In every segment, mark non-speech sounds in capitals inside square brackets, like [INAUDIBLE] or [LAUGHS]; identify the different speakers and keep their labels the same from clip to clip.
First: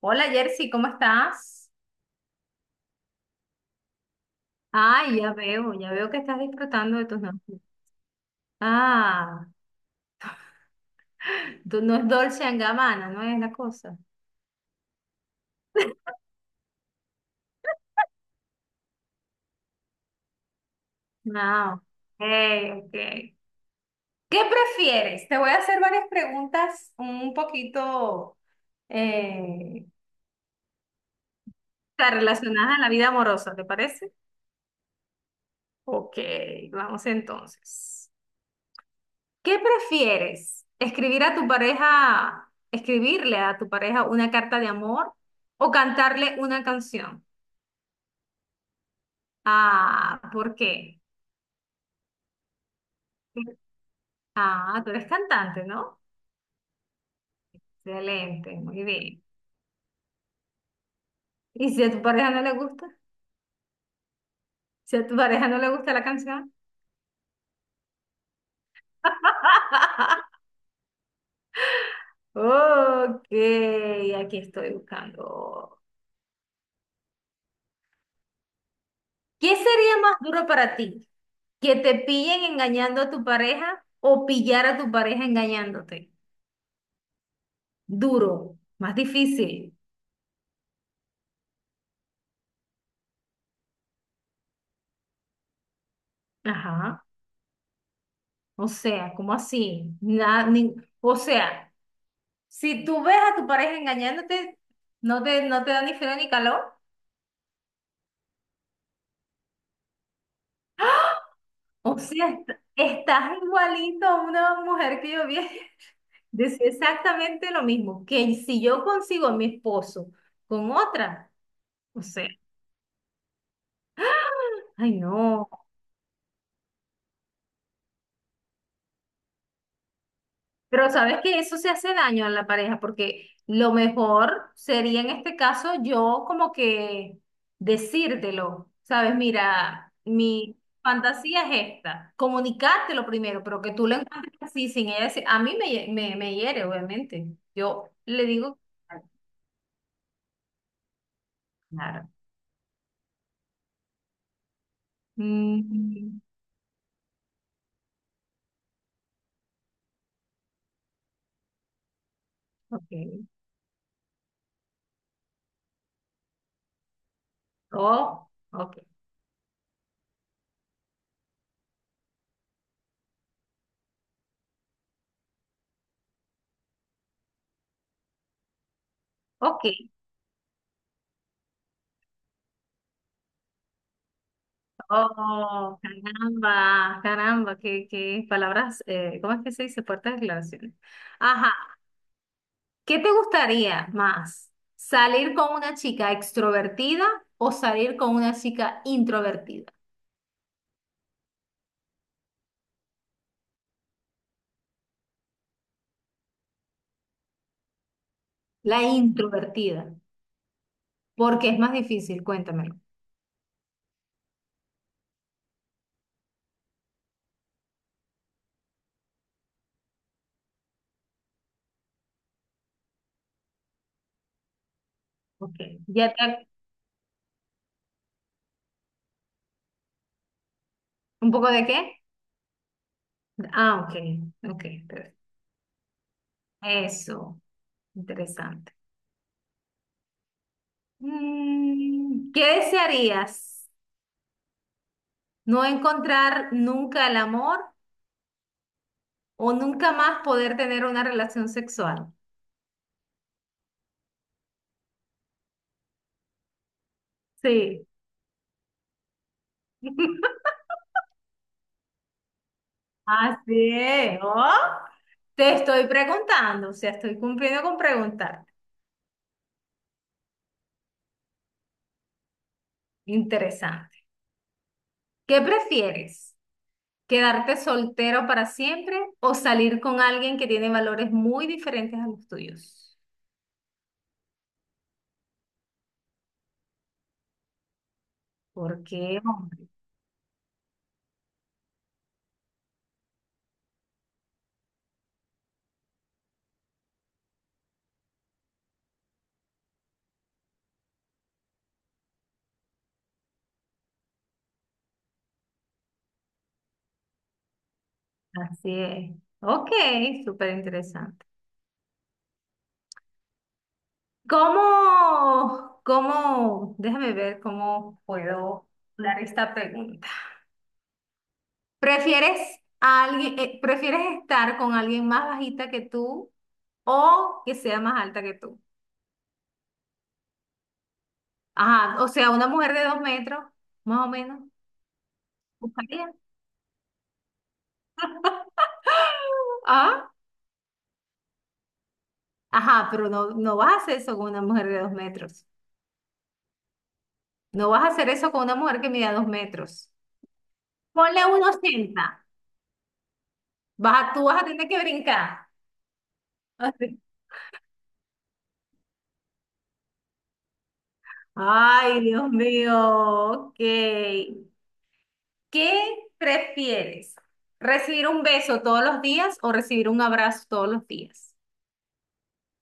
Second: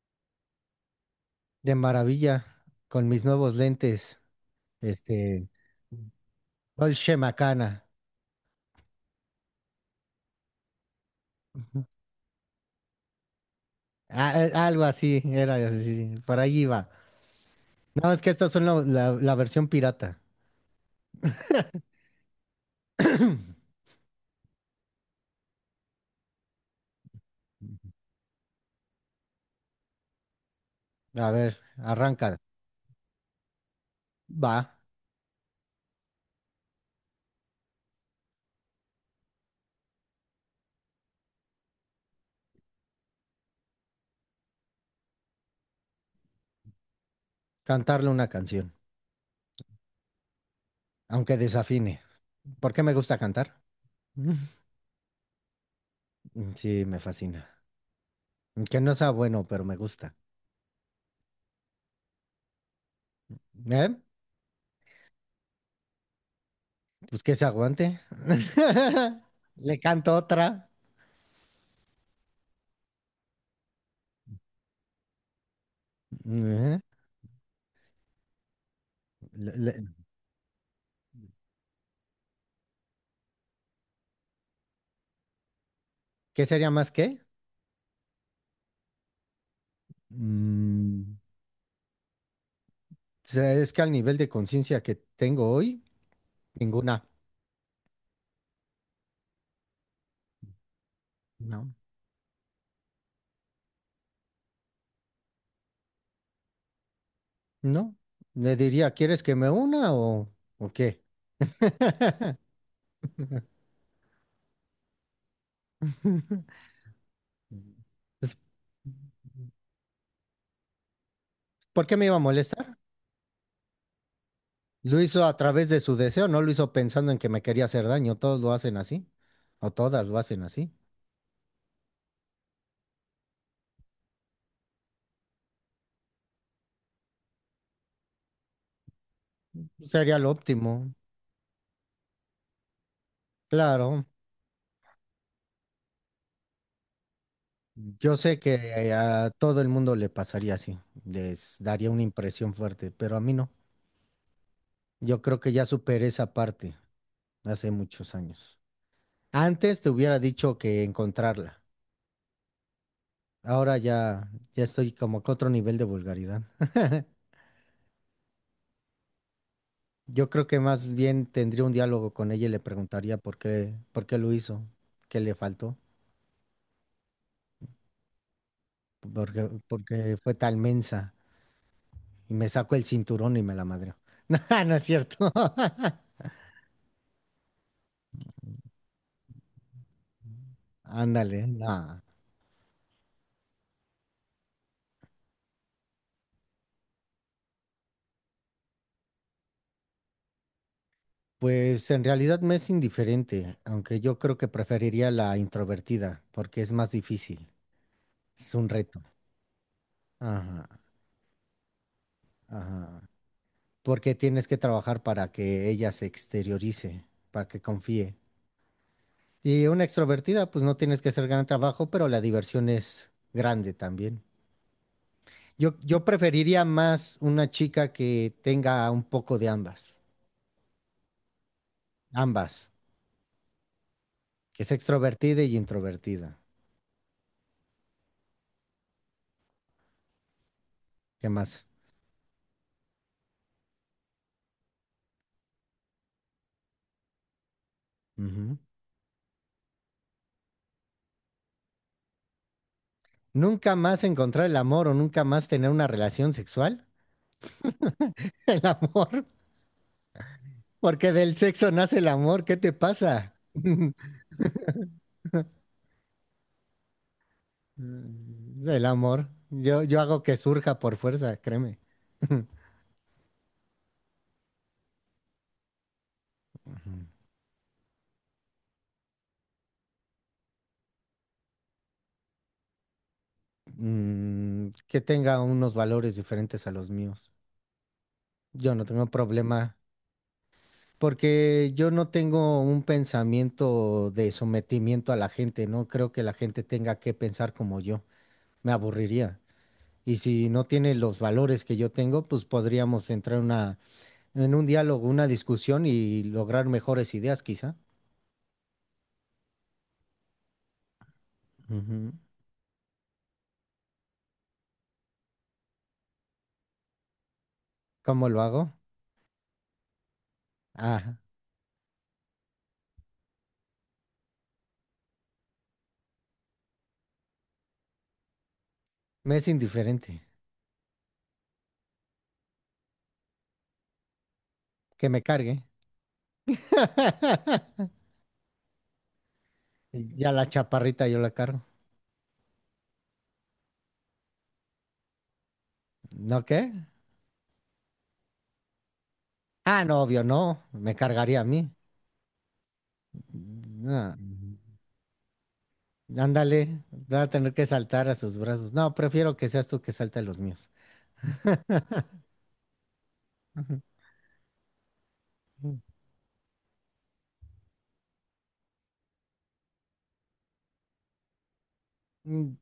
Speaker 1: Hola Jersey, ¿cómo estás?
Speaker 2: De maravilla con mis nuevos lentes,
Speaker 1: Ay,
Speaker 2: este,
Speaker 1: ya veo que estás disfrutando de
Speaker 2: Dolce
Speaker 1: tus noches.
Speaker 2: Macana.
Speaker 1: Ah, [LAUGHS]
Speaker 2: Ujú.
Speaker 1: no es Dolce and Gabbana, no es la cosa.
Speaker 2: Algo así era, sí,
Speaker 1: [LAUGHS]
Speaker 2: sí, por ahí iba. No, es que estas son la versión pirata.
Speaker 1: No. Hey, ok. ok.
Speaker 2: [CLEARS THROAT]
Speaker 1: ¿Qué prefieres? Te voy a hacer varias preguntas un poquito eh,
Speaker 2: A ver, arranca.
Speaker 1: relacionadas a la vida amorosa, ¿te parece?
Speaker 2: Va,
Speaker 1: Ok, vamos entonces. ¿Qué prefieres? ¿ escribirle a tu pareja una carta de amor o cantarle una canción?
Speaker 2: cantarle una canción,
Speaker 1: Ah, ¿por qué?
Speaker 2: aunque desafine. ¿Por qué me gusta cantar? [LAUGHS]
Speaker 1: Ah, tú eres cantante, ¿no?
Speaker 2: Sí, me fascina.
Speaker 1: Excelente,
Speaker 2: Que
Speaker 1: muy
Speaker 2: no sea
Speaker 1: bien.
Speaker 2: bueno, pero me gusta.
Speaker 1: ¿Y si a tu pareja no le gusta?
Speaker 2: ¿Eh?
Speaker 1: Si a tu pareja no le gusta la canción.
Speaker 2: Pues que se aguante. [LAUGHS] Le canto
Speaker 1: [LAUGHS]
Speaker 2: otra.
Speaker 1: Ok, aquí estoy buscando.
Speaker 2: Ujú.
Speaker 1: ¿Qué
Speaker 2: Le- le-
Speaker 1: sería más duro para ti? ¿Que te pillen engañando a tu pareja o pillar a tu pareja engañándote?
Speaker 2: ¿Qué sería más qué?
Speaker 1: Duro, más difícil.
Speaker 2: Mm, o sea, es que al nivel de conciencia que tengo hoy,
Speaker 1: Ajá.
Speaker 2: ninguna.
Speaker 1: O sea, ¿cómo así? Nada, o
Speaker 2: No,
Speaker 1: sea, si tú ves a tu pareja engañándote, no te da ni frío ni calor.
Speaker 2: no. Le diría, ¿quieres que me una o qué?
Speaker 1: O sea,
Speaker 2: [LAUGHS]
Speaker 1: estás igualito a una mujer que yo vi. [LAUGHS] Decía exactamente lo mismo, que
Speaker 2: Es-
Speaker 1: si yo consigo a mi esposo con otra,
Speaker 2: ¿Por qué
Speaker 1: o
Speaker 2: me iba a
Speaker 1: sea,
Speaker 2: molestar?
Speaker 1: ay
Speaker 2: Lo hizo a
Speaker 1: no.
Speaker 2: través de su deseo, no lo hizo pensando en que me quería hacer daño. Todos lo hacen así, o todas lo hacen así.
Speaker 1: Pero sabes que eso se hace daño a la pareja, porque lo mejor sería en este caso yo como que decírtelo, ¿sabes? Mira,
Speaker 2: Sería lo
Speaker 1: mi
Speaker 2: óptimo.
Speaker 1: fantasía es esta, comunicártelo primero, pero que tú lo
Speaker 2: Claro,
Speaker 1: encuentres así sin ella decir, a mí me hiere, obviamente. Yo
Speaker 2: yo
Speaker 1: le
Speaker 2: sé que
Speaker 1: digo,
Speaker 2: a todo el mundo le pasaría así, les daría una
Speaker 1: claro.
Speaker 2: impresión fuerte, pero a mí no. Yo creo que ya superé
Speaker 1: Mm,
Speaker 2: esa parte hace muchos años. Antes te hubiera dicho que encontrarla.
Speaker 1: ok,
Speaker 2: Ahora ya, ya estoy como que otro nivel de vulgaridad.
Speaker 1: oh, ok,
Speaker 2: Yo creo que más bien tendría un diálogo con ella y le preguntaría por qué lo hizo, qué le faltó,
Speaker 1: ok.
Speaker 2: porque fue tan mensa. Y me saco el cinturón y me la madreo. [LAUGHS] No, no es cierto. [LAUGHS]
Speaker 1: Oh, caramba, caramba, qué palabras, ¿cómo es que se dice? Fuertes declaraciones.
Speaker 2: Ándale,
Speaker 1: Ajá,
Speaker 2: no.
Speaker 1: ¿qué te gustaría más? ¿Salir con una chica extrovertida o salir con una chica introvertida?
Speaker 2: Pues en realidad me es indiferente, aunque yo creo que preferiría la introvertida, porque es más difícil. Es un
Speaker 1: La
Speaker 2: reto.
Speaker 1: introvertida,
Speaker 2: Ajá,
Speaker 1: porque es más difícil, cuéntamelo.
Speaker 2: ajá. Porque tienes que trabajar para que ella se exteriorice, para que confíe. Y una extrovertida, pues no tienes que hacer gran trabajo, pero la diversión es grande también.
Speaker 1: Ok,
Speaker 2: Yo
Speaker 1: ¿ya te...
Speaker 2: preferiría más una chica que tenga un poco de ambas.
Speaker 1: ¿Un poco de qué?
Speaker 2: Ambas.
Speaker 1: Ah, ok, ok,
Speaker 2: Que es
Speaker 1: perfecto.
Speaker 2: extrovertida y introvertida.
Speaker 1: Eso, interesante.
Speaker 2: ¿Qué más?
Speaker 1: Mm, ¿qué desearías? ¿No encontrar nunca el amor?
Speaker 2: Ujú.
Speaker 1: O nunca más poder tener una relación sexual.
Speaker 2: Nunca más encontrar el amor o nunca más tener una relación sexual.
Speaker 1: Sí.
Speaker 2: [LAUGHS] El amor.
Speaker 1: [LAUGHS]
Speaker 2: Porque del sexo nace el amor. ¿Qué te pasa?
Speaker 1: Así
Speaker 2: [LAUGHS]
Speaker 1: es. ¿Oh? Te estoy preguntando, o sea, estoy cumpliendo con preguntarte.
Speaker 2: El amor. Yo hago que surja por fuerza, créeme. [LAUGHS]
Speaker 1: Interesante. ¿Qué prefieres? ¿Quedarte soltero para siempre o salir con alguien que tiene valores muy diferentes a los tuyos?
Speaker 2: Que tenga unos valores diferentes a los míos. Yo
Speaker 1: ¿Por
Speaker 2: no tengo
Speaker 1: qué, hombre?
Speaker 2: problema porque yo no tengo un pensamiento de sometimiento a la gente. No creo que la gente tenga que pensar como yo. Me aburriría. Y si no tiene los valores que yo tengo, pues podríamos entrar en una, en un diálogo, una discusión y lograr mejores ideas, quizá.
Speaker 1: Así es. Ok, súper interesante.
Speaker 2: Ujú.
Speaker 1: ¿ déjame ver cómo
Speaker 2: ¿Cómo lo
Speaker 1: puedo
Speaker 2: hago?
Speaker 1: dar esta pregunta?
Speaker 2: Ah,
Speaker 1: ¿ prefieres estar con alguien más bajita que tú o que sea más alta que tú?
Speaker 2: me es indiferente.
Speaker 1: Ajá, o sea, una mujer de dos metros, más o menos,
Speaker 2: Que me cargue.
Speaker 1: buscaría.
Speaker 2: [LAUGHS]
Speaker 1: [GASPS] Ah,
Speaker 2: Ya la chaparrita yo la cargo.
Speaker 1: ajá, pero no vas a hacer eso con una mujer de dos metros.
Speaker 2: ¿No qué?
Speaker 1: No vas a hacer eso con una mujer que mida dos
Speaker 2: Ah,
Speaker 1: metros.
Speaker 2: no, obvio, no. Me
Speaker 1: Ponle
Speaker 2: cargaría a
Speaker 1: uno
Speaker 2: mí.
Speaker 1: 80.
Speaker 2: No,
Speaker 1: Tú vas a tener que brincar. [LAUGHS]
Speaker 2: ándale,
Speaker 1: Así.
Speaker 2: va a tener que saltar a sus brazos. No, prefiero que seas tú que salte a los míos.
Speaker 1: Ay, Dios mío, ok.
Speaker 2: Ujú.
Speaker 1: ¿Qué prefieres? ¿Recibir un beso todos los días o recibir un abrazo todos los días?
Speaker 2: Mm,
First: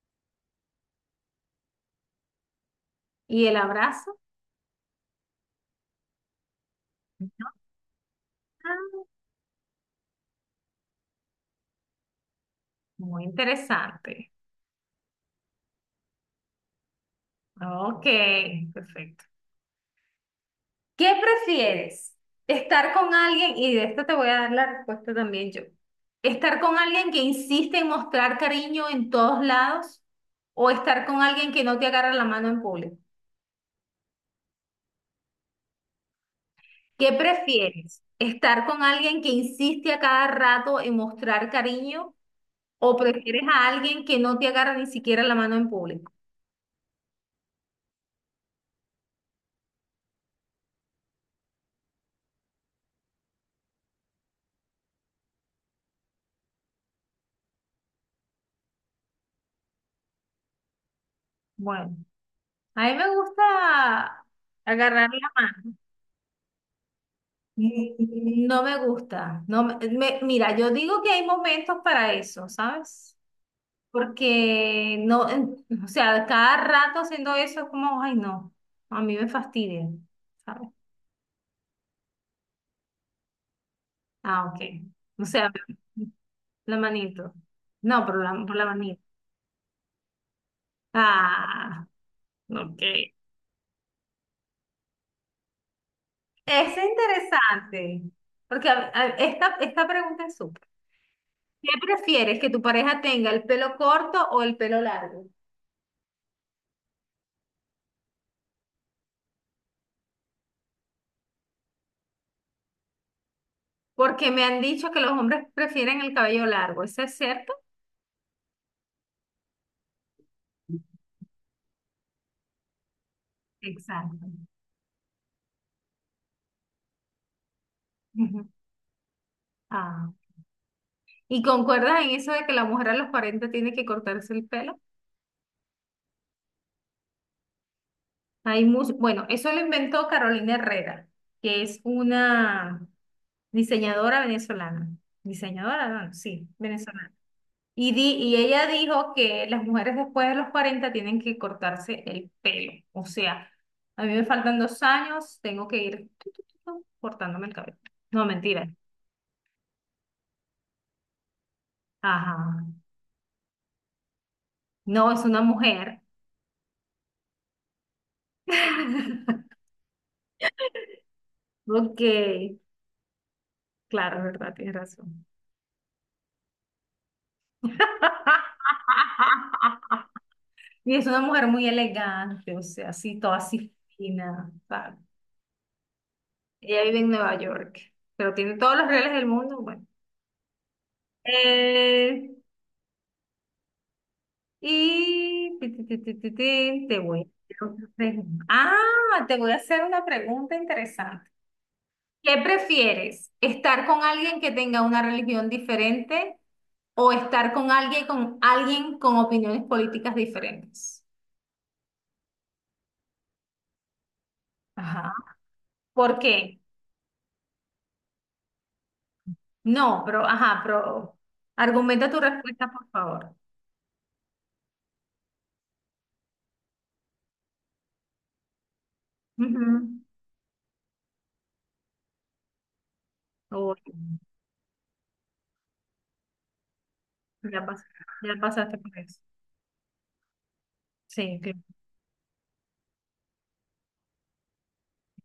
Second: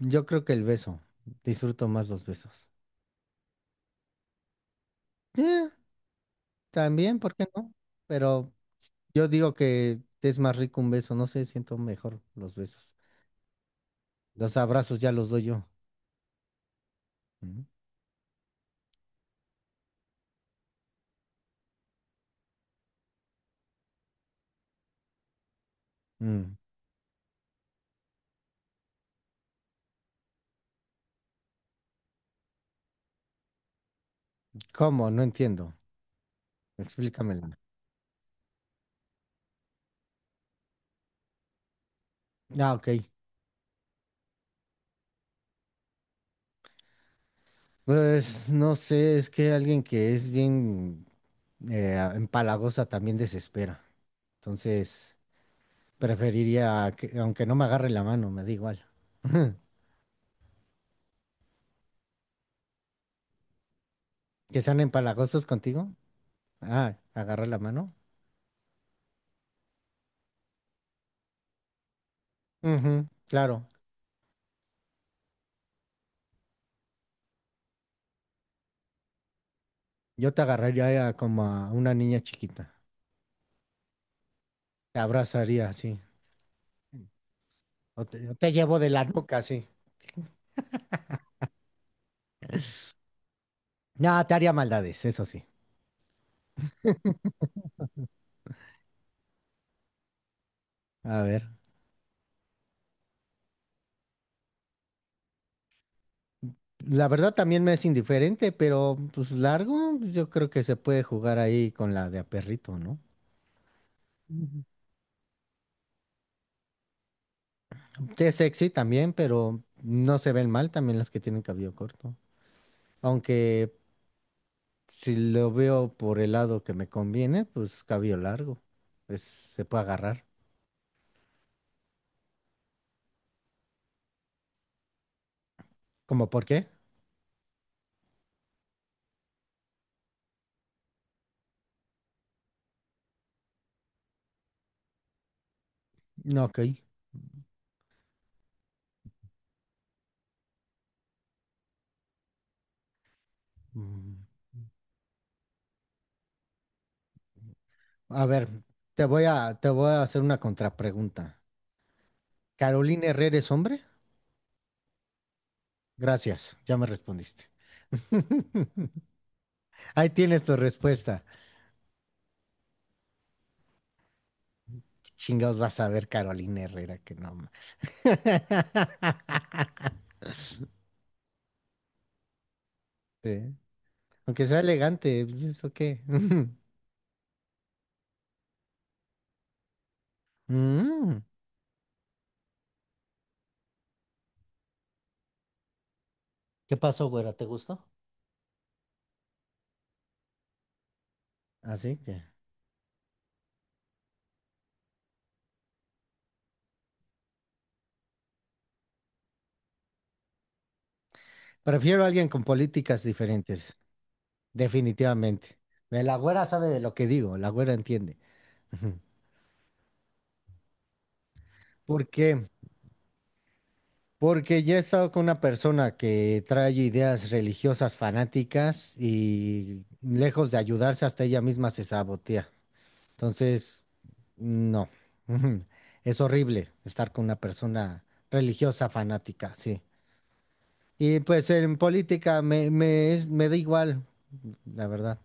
Speaker 2: Yo creo que el beso. Disfruto más los besos.
Speaker 1: ¿Y el abrazo?
Speaker 2: Eh, también, ¿por qué no? Pero
Speaker 1: Ah,
Speaker 2: yo digo que es más rico un beso. No sé, siento mejor los besos.
Speaker 1: muy interesante.
Speaker 2: Los abrazos ya los doy yo. Mm,
Speaker 1: Ok, perfecto. ¿Qué prefieres? ¿Estar con alguien? Y de esto te voy a dar la respuesta también yo.
Speaker 2: mm,
Speaker 1: ¿Estar con alguien que insiste en mostrar cariño en todos lados o estar con alguien que no te agarra la mano en público?
Speaker 2: ¿Cómo? No entiendo.
Speaker 1: ¿Qué
Speaker 2: Explícamela.
Speaker 1: prefieres? ¿Estar con alguien que insiste a cada rato en mostrar cariño?
Speaker 2: Ah, ok.
Speaker 1: ¿O prefieres a alguien que no te agarra ni siquiera la mano en público?
Speaker 2: Pues no sé, es que alguien que es bien empalagosa también desespera. Entonces, preferiría que, aunque no me agarre la mano, me da igual. [LAUGHS]
Speaker 1: Bueno, a mí me gusta
Speaker 2: ¿Que sean
Speaker 1: agarrar la
Speaker 2: empalagosos
Speaker 1: mano.
Speaker 2: contigo? Ah, agarra la mano.
Speaker 1: Mm, no me gusta. No me- me- mira, yo digo que hay momentos para eso,
Speaker 2: Ujú,
Speaker 1: ¿sabes?
Speaker 2: claro.
Speaker 1: Porque no, o sea, cada rato haciendo eso es como, ay, no, a mí me fastidia,
Speaker 2: Yo te
Speaker 1: ¿sabes?
Speaker 2: agarraría como a una niña chiquita.
Speaker 1: Ah, ok.
Speaker 2: Te
Speaker 1: O sea,
Speaker 2: abrazaría así.
Speaker 1: la manito. No, pero la,
Speaker 2: O te
Speaker 1: por la
Speaker 2: llevo de
Speaker 1: manito.
Speaker 2: la nuca sí.
Speaker 1: Ah, ok.
Speaker 2: No, te haría maldades, eso sí.
Speaker 1: Es interesante, porque esta pregunta es súper.
Speaker 2: A ver.
Speaker 1: ¿Qué prefieres, que tu pareja tenga el pelo corto o el pelo largo?
Speaker 2: La verdad también me es indiferente, pero pues largo, pues, yo creo que se puede jugar ahí con la de a perrito, ¿no?
Speaker 1: Porque me han
Speaker 2: Ujú.
Speaker 1: dicho que los hombres prefieren el cabello largo, ¿eso es cierto?
Speaker 2: Que es sexy también, pero no se ven mal también las que tienen cabello corto. Aunque
Speaker 1: Exacto.
Speaker 2: si lo veo por el lado que me conviene, pues cabello
Speaker 1: Ujú.
Speaker 2: largo. Pues se puede
Speaker 1: Ah,
Speaker 2: agarrar.
Speaker 1: ¿y concuerdas en eso de que la mujer a los 40 tiene que cortarse el pelo?
Speaker 2: ¿Cómo por qué?
Speaker 1: Hay mucho, bueno, eso lo inventó Carolina Herrera, que es una diseñadora venezolana. Diseñadora, no,
Speaker 2: No,
Speaker 1: sí,
Speaker 2: ok.
Speaker 1: venezolana. Y ella dijo que las mujeres después de los 40 tienen que cortarse el pelo. O sea, a mí me
Speaker 2: Mm,
Speaker 1: faltan dos años, tengo que ir cortándome el cabello.
Speaker 2: A
Speaker 1: No,
Speaker 2: ver,
Speaker 1: mentira.
Speaker 2: te voy a hacer una contrapregunta.
Speaker 1: Ajá.
Speaker 2: ¿Carolina Herrera es hombre?
Speaker 1: No, es una mujer.
Speaker 2: Gracias, ya me respondiste. [LAUGHS]
Speaker 1: [LAUGHS]
Speaker 2: Ahí tienes tu respuesta.
Speaker 1: Ok, claro, verdad, tienes
Speaker 2: ¿Qué
Speaker 1: razón.
Speaker 2: chingados vas a ver Carolina Herrera? Que no. Ma-
Speaker 1: [LAUGHS]
Speaker 2: [LAUGHS]
Speaker 1: Y es una mujer muy elegante, o sea, así, toda
Speaker 2: Sí.
Speaker 1: así
Speaker 2: Aunque
Speaker 1: fina,
Speaker 2: sea
Speaker 1: ¿sabes?
Speaker 2: elegante, pues eso qué. [LAUGHS]
Speaker 1: Ella vive en Nueva York, pero tiene todos los reales del mundo, bueno.
Speaker 2: Mm,
Speaker 1: Eh, y
Speaker 2: ¿Qué
Speaker 1: te
Speaker 2: pasó,
Speaker 1: voy a
Speaker 2: güera? ¿Te
Speaker 1: hacer
Speaker 2: gustó?
Speaker 1: otra pregunta. Ah, te voy a hacer una pregunta interesante.
Speaker 2: Así que.
Speaker 1: ¿Qué prefieres? ¿Estar con alguien que tenga una religión diferente o estar con alguien con opiniones políticas diferentes?
Speaker 2: Prefiero a alguien con políticas diferentes,
Speaker 1: Ajá.
Speaker 2: definitivamente. La
Speaker 1: ¿Por
Speaker 2: güera
Speaker 1: qué?
Speaker 2: sabe de lo que digo, la güera entiende. [LAUGHS] Ujú.
Speaker 1: No, pero, ajá, pero
Speaker 2: ¿Por
Speaker 1: argumenta tu
Speaker 2: qué?
Speaker 1: respuesta, por favor.
Speaker 2: Porque ya he estado con una persona que trae ideas religiosas fanáticas y
Speaker 1: Ujú.
Speaker 2: lejos de ayudarse, hasta ella misma se sabotea.
Speaker 1: Oh,
Speaker 2: Entonces, no. [LAUGHS] Es horrible estar con una
Speaker 1: ya pas-
Speaker 2: persona
Speaker 1: ya pasaste
Speaker 2: religiosa
Speaker 1: por eso.
Speaker 2: fanática, sí. Y
Speaker 1: Sí,
Speaker 2: pues
Speaker 1: claro.
Speaker 2: en política me da igual, la verdad.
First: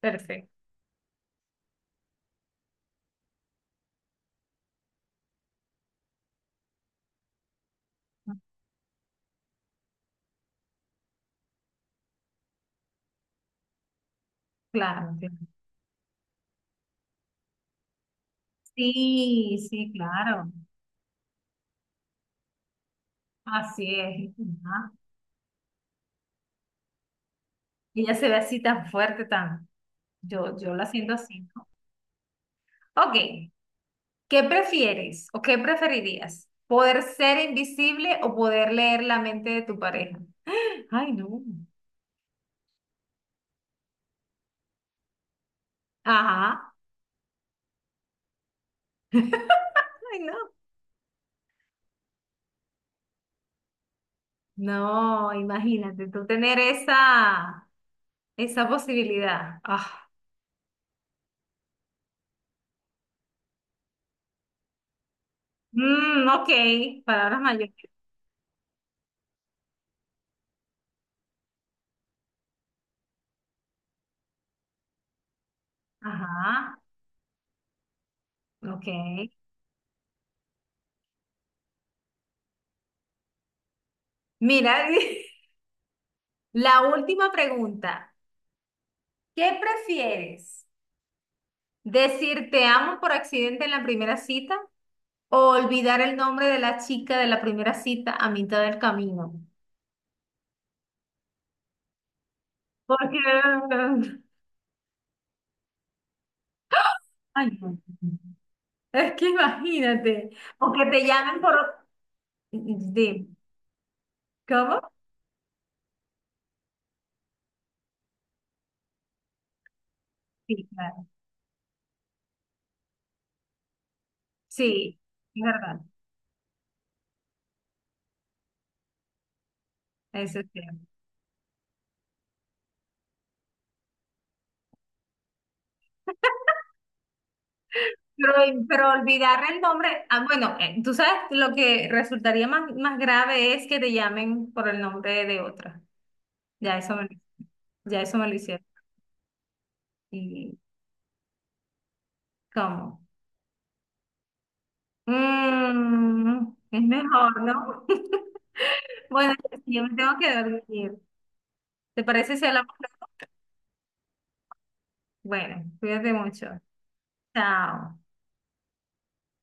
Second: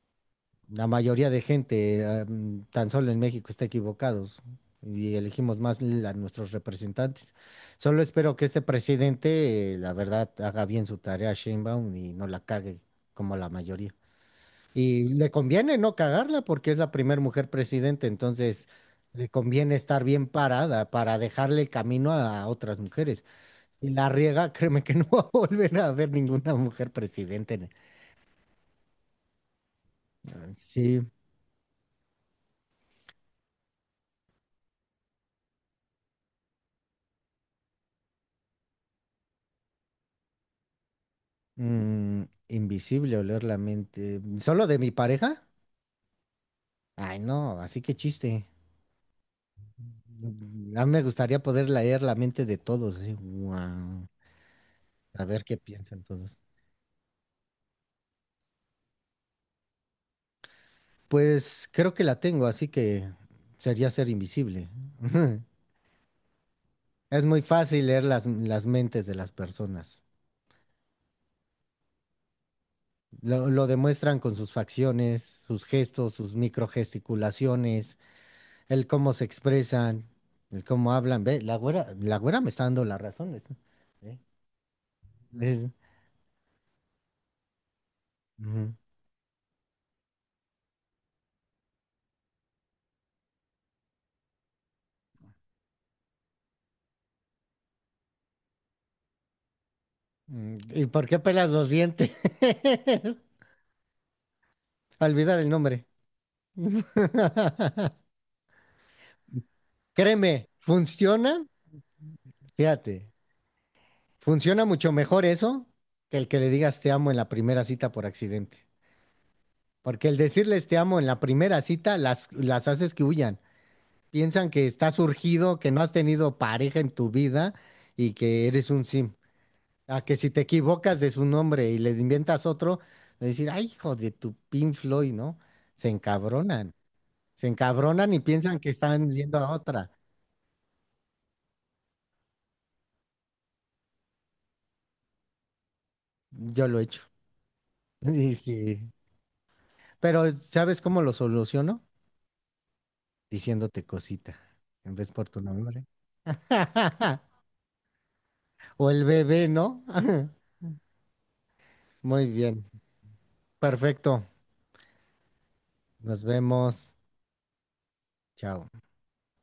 Speaker 1: Perfecto.
Speaker 2: La mayoría de gente, tan solo en México, está equivocados y elegimos más l- a nuestros representantes. Solo espero que este presidente, la verdad, haga bien su tarea, Sheinbaum, y no la cague como la mayoría. Y
Speaker 1: Claro.
Speaker 2: le
Speaker 1: Claro.
Speaker 2: conviene no cagarla porque es la primera mujer presidente, entonces le
Speaker 1: Sí,
Speaker 2: conviene
Speaker 1: sí,
Speaker 2: estar bien
Speaker 1: claro.
Speaker 2: parada para dejarle el camino a otras mujeres. Si
Speaker 1: Así
Speaker 2: la
Speaker 1: es.
Speaker 2: riega, [LAUGHS] créeme
Speaker 1: Ajá.
Speaker 2: que no [LAUGHS] va a volver a ver ninguna mujer presidente.
Speaker 1: Ella se ve así tan fuerte, tan... Yo la
Speaker 2: Sí,
Speaker 1: siento así, ¿no? Ok, ¿qué prefieres o qué preferirías? ¿Poder ser invisible o poder leer la mente de tu pareja? [GASPS] Ay, no.
Speaker 2: mm, invisible oler la mente. ¿Solo de mi pareja?
Speaker 1: Ajá.
Speaker 2: Ay, no, así que chiste.
Speaker 1: Ay, no.
Speaker 2: A mí me gustaría poder leer la mente de todos, así, guau, a
Speaker 1: No,
Speaker 2: ver qué piensan
Speaker 1: imagínate tú
Speaker 2: todos.
Speaker 1: tener esa posibilidad. Ah.
Speaker 2: Pues creo que la tengo, así que sería ser invisible. [LAUGHS]
Speaker 1: Mm, ok,
Speaker 2: Es
Speaker 1: palabras
Speaker 2: muy
Speaker 1: mayores.
Speaker 2: fácil leer las mentes de las personas. Lo demuestran con sus facciones, sus gestos, sus
Speaker 1: Ajá,
Speaker 2: microgesticulaciones,
Speaker 1: ok.
Speaker 2: el cómo se expresan, el cómo hablan. Ve, la güera me está dando las razones. ¿Eh?
Speaker 1: Mira, [LAUGHS]
Speaker 2: Es-
Speaker 1: la última pregunta.
Speaker 2: ujú.
Speaker 1: ¿Qué prefieres? ¿Decir te amo por accidente en la primera cita o olvidar el nombre de la chica de la primera cita a mitad del camino?
Speaker 2: ¿Y por qué pelas los dientes?
Speaker 1: Porque...
Speaker 2: [LAUGHS] Olvidar el nombre. [LAUGHS]
Speaker 1: [LAUGHS] Ay, no. Es que imagínate.
Speaker 2: Créeme,
Speaker 1: O que te llamen
Speaker 2: funciona.
Speaker 1: por...
Speaker 2: Fíjate.
Speaker 1: de-
Speaker 2: Funciona
Speaker 1: ¿Cómo?
Speaker 2: mucho mejor eso que el que le digas te amo en la primera cita por accidente. Porque el decirles
Speaker 1: Sí,
Speaker 2: te amo en
Speaker 1: claro.
Speaker 2: la primera cita las haces que huyan. Piensan que estás
Speaker 1: Sí, es
Speaker 2: surgido, que
Speaker 1: verdad.
Speaker 2: no has tenido pareja en tu vida y que eres un sim. A que si
Speaker 1: Eso
Speaker 2: te
Speaker 1: es cierto.
Speaker 2: equivocas de su nombre y le inventas otro, de decir, ay, hijo de tu Pink Floyd, ¿no? Se encabronan. Se encabronan y
Speaker 1: Pero,
Speaker 2: piensan que
Speaker 1: pero
Speaker 2: están viendo
Speaker 1: olvidar
Speaker 2: a
Speaker 1: el
Speaker 2: otra.
Speaker 1: nombre, ah, bueno, tú sabes, lo que resultaría más grave es que te llamen por el nombre de otra.
Speaker 2: Yo lo
Speaker 1: Ya
Speaker 2: he
Speaker 1: eso
Speaker 2: hecho.
Speaker 1: me, ya
Speaker 2: [LAUGHS]
Speaker 1: eso me
Speaker 2: Y
Speaker 1: lo hicieron.
Speaker 2: sí. Pero
Speaker 1: ¿Y
Speaker 2: ¿sabes cómo lo soluciono?
Speaker 1: cómo?
Speaker 2: Diciéndote cosita, en vez por tu nombre.
Speaker 1: Mm, es
Speaker 2: [LAUGHS]
Speaker 1: mejor, ¿no? [LAUGHS]
Speaker 2: O el
Speaker 1: Bueno,
Speaker 2: bebé,
Speaker 1: yo
Speaker 2: ¿no?
Speaker 1: me tengo que
Speaker 2: [LAUGHS]
Speaker 1: dormir. ¿Te
Speaker 2: Muy
Speaker 1: parece si
Speaker 2: bien,
Speaker 1: hablamos?
Speaker 2: perfecto.
Speaker 1: Bueno, cuídate
Speaker 2: Nos
Speaker 1: mucho.
Speaker 2: vemos.
Speaker 1: Chao.
Speaker 2: Chao.